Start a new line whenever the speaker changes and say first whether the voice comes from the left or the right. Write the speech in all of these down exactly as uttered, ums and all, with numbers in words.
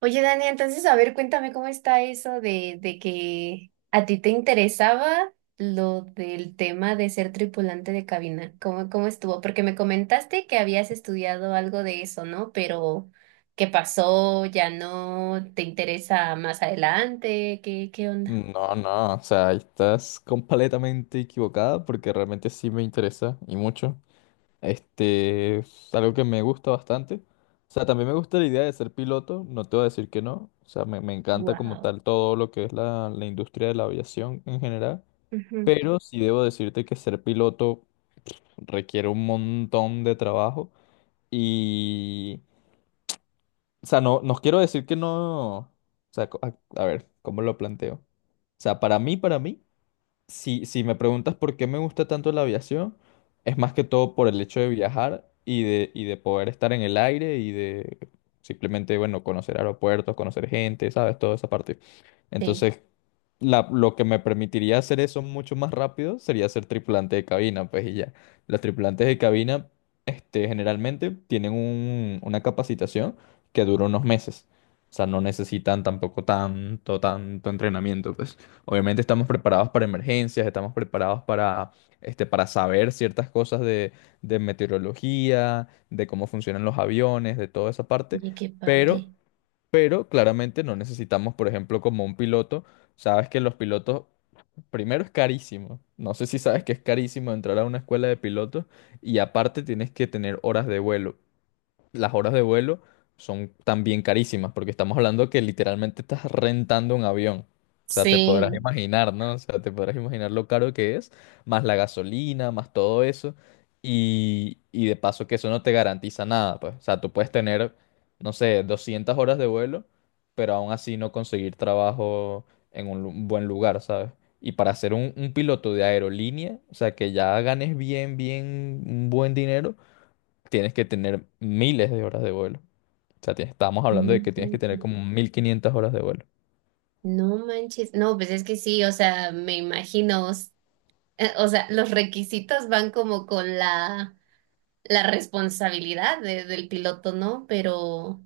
right: Oye, Dani, entonces, a ver, cuéntame cómo está eso de, de que a ti te interesaba lo del tema de ser tripulante de cabina. ¿Cómo, cómo estuvo? Porque me comentaste que habías estudiado algo de eso, ¿no? Pero, ¿qué pasó? ¿Ya no te interesa más adelante? ¿Qué, qué onda?
left: No, no, o sea, estás completamente equivocada porque realmente sí me interesa y mucho. Este es algo que me gusta bastante. O sea, también me gusta la idea de ser piloto, no te voy a decir que no. O sea, me, me encanta como
right: Wow.
left: tal todo lo que es la, la industria de la aviación en general. Pero sí debo decirte que ser piloto requiere un montón de trabajo y... O sea, no, no quiero decir que no... O sea, co- a a ver, ¿cómo lo planteo? O sea, para mí, para mí. Si, si me preguntas por qué me gusta tanto la aviación, es más que todo por el hecho de viajar y de, y de poder estar en el aire y de simplemente, bueno, conocer aeropuertos, conocer gente, ¿sabes? Toda esa parte.
right: Sí.
left: Entonces, la- lo que me permitiría hacer eso mucho más rápido sería ser tripulante de cabina, pues y ya. Los tripulantes de cabina, este, generalmente tienen un- una capacitación que dura unos meses. O sea, no necesitan tampoco tanto, tanto entrenamiento, pues. Obviamente estamos preparados para emergencias, estamos preparados para, este, para saber ciertas cosas de, de meteorología, de cómo funcionan los aviones, de toda esa parte,
right: Oye, qué
left: pero,
right: padre.
left: pero claramente no necesitamos, por ejemplo, como un piloto, sabes que los pilotos, primero es carísimo, no sé si sabes que es carísimo entrar a una escuela de pilotos y aparte tienes que tener horas de vuelo las horas de vuelo son también carísimas, porque estamos hablando que literalmente estás rentando un avión. O sea, te podrás
right: Sí.
left: imaginar, ¿no? O sea, te podrás imaginar lo caro que es, más la gasolina, más todo eso. Y, y de paso que eso no te garantiza nada, pues. O sea, tú puedes tener, no sé, doscientas horas de vuelo, pero aún así no conseguir trabajo en un lu- un buen lugar, ¿sabes? Y para ser un, un piloto de aerolínea, o sea, que ya ganes bien, bien, un buen dinero tienes que tener miles de horas de vuelo. O sea, tienes- estábamos hablando
right: No
left: de que tienes que tener
right: manches.
left: como mil quinientas horas de vuelo.
right: No manches. No, pues es que sí, o sea, me imagino. Eh, O sea, los requisitos van como con la, la responsabilidad de- del piloto, ¿no? Pero,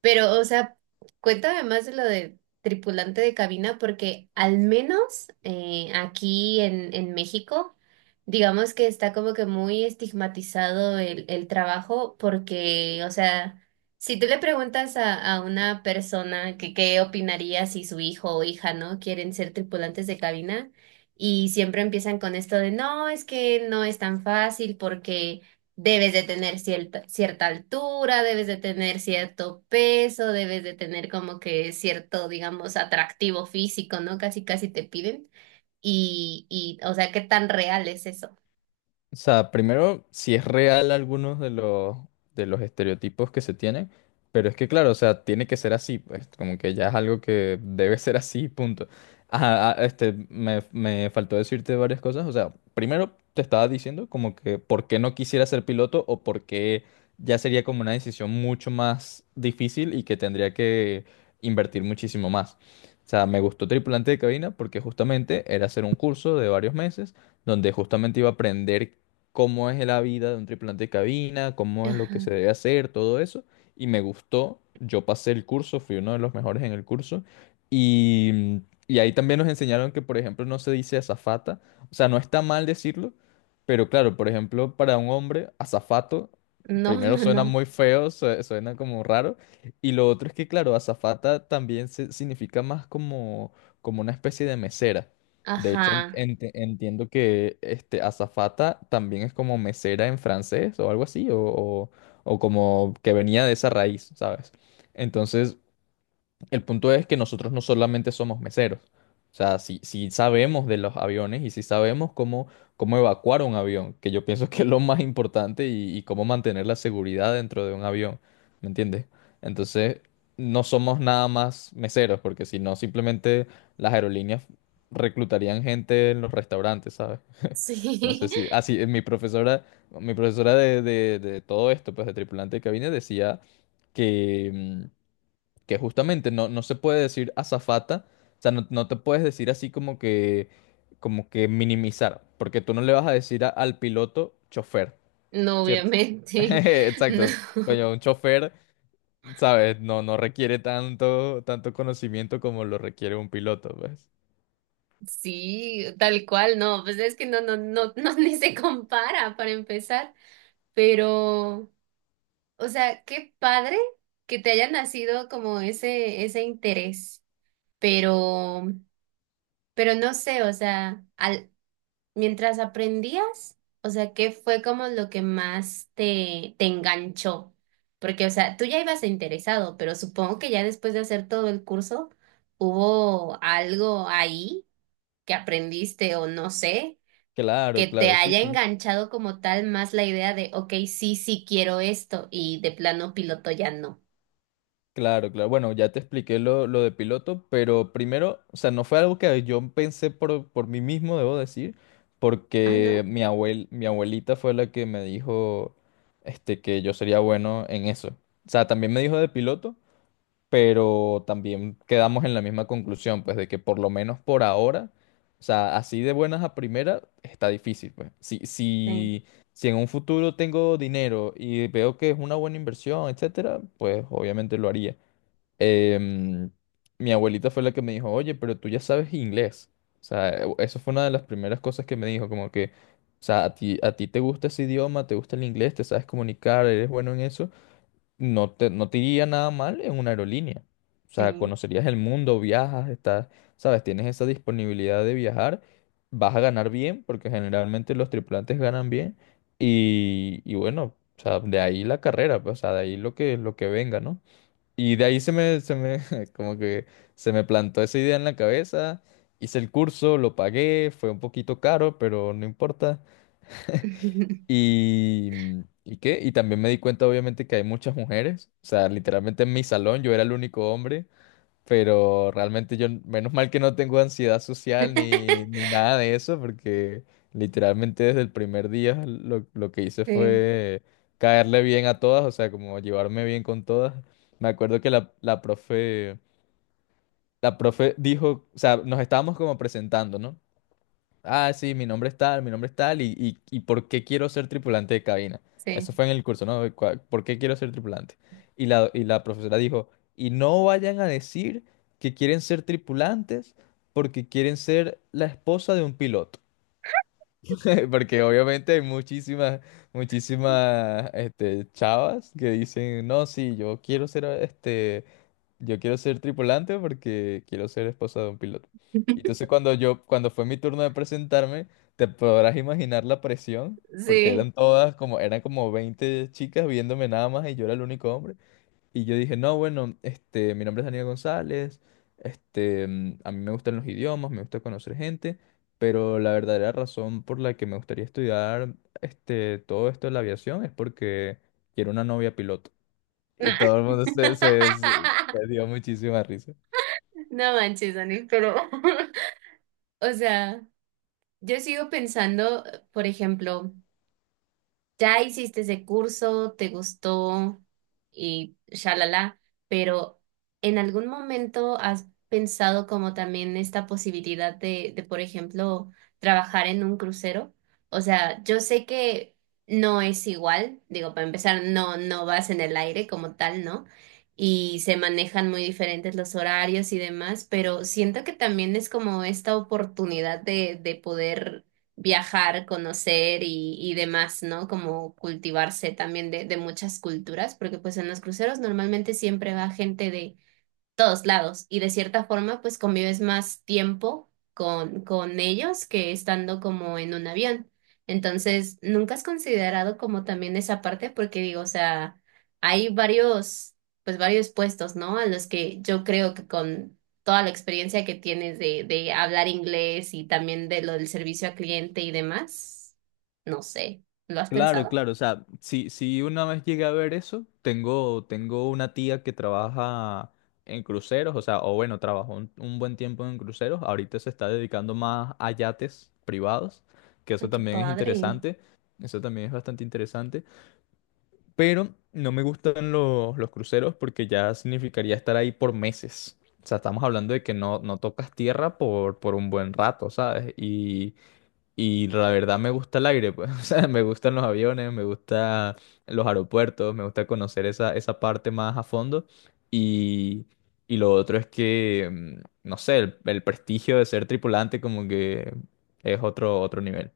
right: pero, o sea, cuéntame más de lo de tripulante de cabina, porque al menos eh, aquí en, en México, digamos que está como que muy estigmatizado el, el trabajo, porque, o sea, si tú le preguntas a, a una persona que qué opinaría si su hijo o hija, ¿no?, quieren ser tripulantes de cabina, y siempre empiezan con esto de, no, es que no es tan fácil porque debes de tener cierta, cierta altura, debes de tener cierto peso, debes de tener como que cierto, digamos, atractivo físico, ¿no? Casi, casi te piden. Y, y, o sea, ¿qué tan real es eso?
left: O sea, primero, si es real algunos de los, de los estereotipos que se tienen, pero es que claro, o sea, tiene que ser así, pues como que ya es algo que debe ser así, punto. Ajá, ah, este, me, me faltó decirte varias cosas, o sea, primero te estaba diciendo como que por qué no quisiera ser piloto o por qué ya sería como una decisión mucho más difícil y que tendría que invertir muchísimo más. O sea, me gustó tripulante de cabina porque justamente era hacer un curso de varios meses donde justamente iba a aprender cómo es la vida de un tripulante de cabina, cómo es lo que se
right: Ajá.
left: debe hacer, todo eso. Y me gustó, yo pasé el curso, fui uno de los mejores en el curso. Y, y ahí también nos enseñaron que, por ejemplo, no se dice azafata. O sea, no está mal decirlo, pero claro, por ejemplo, para un hombre, azafato,
right: No,
left: primero
right: no,
left: suena
right: no.
left: muy feo, sue- suena como raro. Y lo otro es que, claro, azafata también se- significa más como, como una especie de mesera. De
right: Ajá.
left: hecho, en- ent- entiendo que este azafata también es como mesera en francés o algo así, o, o- o como que venía de esa raíz, ¿sabes? Entonces, el punto es que nosotros no solamente somos meseros. O sea, si, si sabemos de los aviones y si sabemos cómo, cómo, evacuar un avión, que yo pienso que es lo más importante y, y cómo mantener la seguridad dentro de un avión, ¿me entiendes? Entonces, no somos nada más meseros, porque si no, simplemente las aerolíneas reclutarían gente en los restaurantes, ¿sabes? No sé
right: Sí,
left: si... Ah, sí, eh, mi profesora, mi profesora de, de, de todo esto, pues de tripulante de cabina, decía que... mm, que justamente no, no se puede decir azafata, o sea, no, no te puedes decir así como que, como que minimizar, porque tú no le vas a decir a- al piloto chofer,
right: no,
left: ¿cierto?
right: obviamente. No,
left: Exacto, coño, un chofer, ¿sabes? No, no requiere tanto, tanto conocimiento como lo requiere un piloto, pues.
right: sí, tal cual, no. Pues es que no, no, no, no, ni se compara para empezar. Pero, o sea, qué padre que te haya nacido como ese, ese interés, pero, pero no sé, o sea, al, mientras aprendías, o sea, ¿qué fue como lo que más te, te enganchó? Porque, o sea, tú ya ibas interesado, pero supongo que ya después de hacer todo el curso, hubo algo ahí que aprendiste o no sé, que
left: Claro,
right: te
left: claro, sí,
right: haya
left: sí.
right: enganchado como tal más la idea de, ok, sí, sí quiero esto y de plano piloto ya no.
left: Claro, claro. Bueno, ya te expliqué lo, lo de piloto, pero primero, o sea, no fue algo que yo pensé por, por mí mismo, debo decir,
right: Ah,
left: porque
right: ¿no?
left: mi abuel, mi abuelita fue la que me dijo, este, que yo sería bueno en eso. O sea, también me dijo de piloto, pero también quedamos en la misma conclusión, pues, de que por lo menos por ahora, o sea, así de buenas a primera, está difícil, pues. Si,
right: Sí,
left: si, si en un futuro tengo dinero y veo que es una buena inversión, etcétera, pues obviamente lo haría em, mi abuelita fue la que me dijo, oye, pero tú ya sabes inglés. O sea, e- eso fue una de las primeras cosas que me dijo, como que, o sea, a ti, a ti te gusta ese idioma, te gusta el inglés, te sabes comunicar, eres bueno en eso, no te, no te iría nada mal en una aerolínea. O sea,
right: sí.
left: conocerías el mundo, viajas, estás, sabes, tienes esa disponibilidad de viajar, vas a ganar bien, porque generalmente los tripulantes ganan bien, y, y bueno, o sea, de ahí la carrera, pues, o sea, de ahí lo que, lo que venga, ¿no? Y de ahí se me, se me, como que se me plantó esa idea en la cabeza. Hice el curso, lo pagué, fue un poquito caro, pero no importa. Y, mm, ¿y qué? Y también me di cuenta, obviamente, que hay muchas mujeres. O sea, literalmente en mi salón yo era el único hombre. Pero realmente yo, menos mal que no tengo ansiedad social ni, ni nada de eso, porque literalmente desde el primer día lo, lo que hice
right: Sí,
left: fue caerle bien a todas, o sea, como llevarme bien con todas. Me acuerdo que la, la profe, la profe dijo, o sea, nos estábamos como presentando, ¿no? Ah, sí, mi nombre es tal, mi nombre es tal, y, y, y por qué quiero ser tripulante de cabina. Eso
right: sí,
left: fue en el curso, ¿no? Cua- ¿Por qué quiero ser tripulante? Y la, y la profesora dijo, y no vayan a decir que quieren ser tripulantes porque quieren ser la esposa de un piloto. Porque obviamente hay muchísimas, muchísimas, este, chavas que dicen, no, sí, yo quiero ser, este, yo quiero ser tripulante porque quiero ser esposa de un piloto. Y entonces cuando yo, cuando fue mi turno de presentarme, te podrás imaginar la presión, porque
right: sí.
left: eran todas como, eran como veinte chicas viéndome nada más y yo era el único hombre. Y yo dije, no, bueno, este, mi nombre es Daniel González, este, mm, a mí me gustan los idiomas, me gusta conocer gente, pero la verdadera razón por la que me gustaría estudiar, este, todo esto de la aviación es porque quiero una novia piloto. Y todo el mundo se, se, se- se dio muchísima risa.
right: No manches, Dani, pero, o sea, yo sigo pensando, por ejemplo, ya hiciste ese curso, te gustó y shalala, pero ¿en algún momento has pensado como también esta posibilidad de, de, por ejemplo, trabajar en un crucero? O sea, yo sé que no es igual, digo, para empezar, no, no vas en el aire como tal, ¿no? Y se manejan muy diferentes los horarios y demás, pero siento que también es como esta oportunidad de, de poder viajar, conocer y, y demás, ¿no? Como cultivarse también de, de muchas culturas, porque pues en los cruceros normalmente siempre va gente de todos lados y de cierta forma pues convives más tiempo con, con ellos que estando como en un avión. Entonces, ¿nunca has considerado como también esa parte? Porque digo, o sea, hay varios, pues varios puestos, ¿no? A los que yo creo que con toda la experiencia que tienes de, de hablar inglés y también de lo del servicio al cliente y demás, no sé, ¿lo has
left: Claro,
right: pensado?
left: claro, o sea, si, si una vez llegué a ver eso, tengo, tengo una tía que trabaja en cruceros, o sea, o bueno, trabajó un, un buen tiempo en cruceros, ahorita se está dedicando más a yates privados, que eso
right: Ay, qué
left: también es
right: padre.
left: interesante, eso también es bastante interesante, pero no me gustan los, los cruceros porque ya significaría estar ahí por meses, o sea, estamos hablando de que no, no tocas tierra por, por un buen rato, ¿sabes? Y la verdad me gusta el aire, pues. O sea, me gustan los aviones, me gusta los aeropuertos, me gusta conocer esa, esa parte más a fondo. Y, y lo otro es que, mm, no sé, el, el prestigio de ser tripulante como que es otro, otro nivel.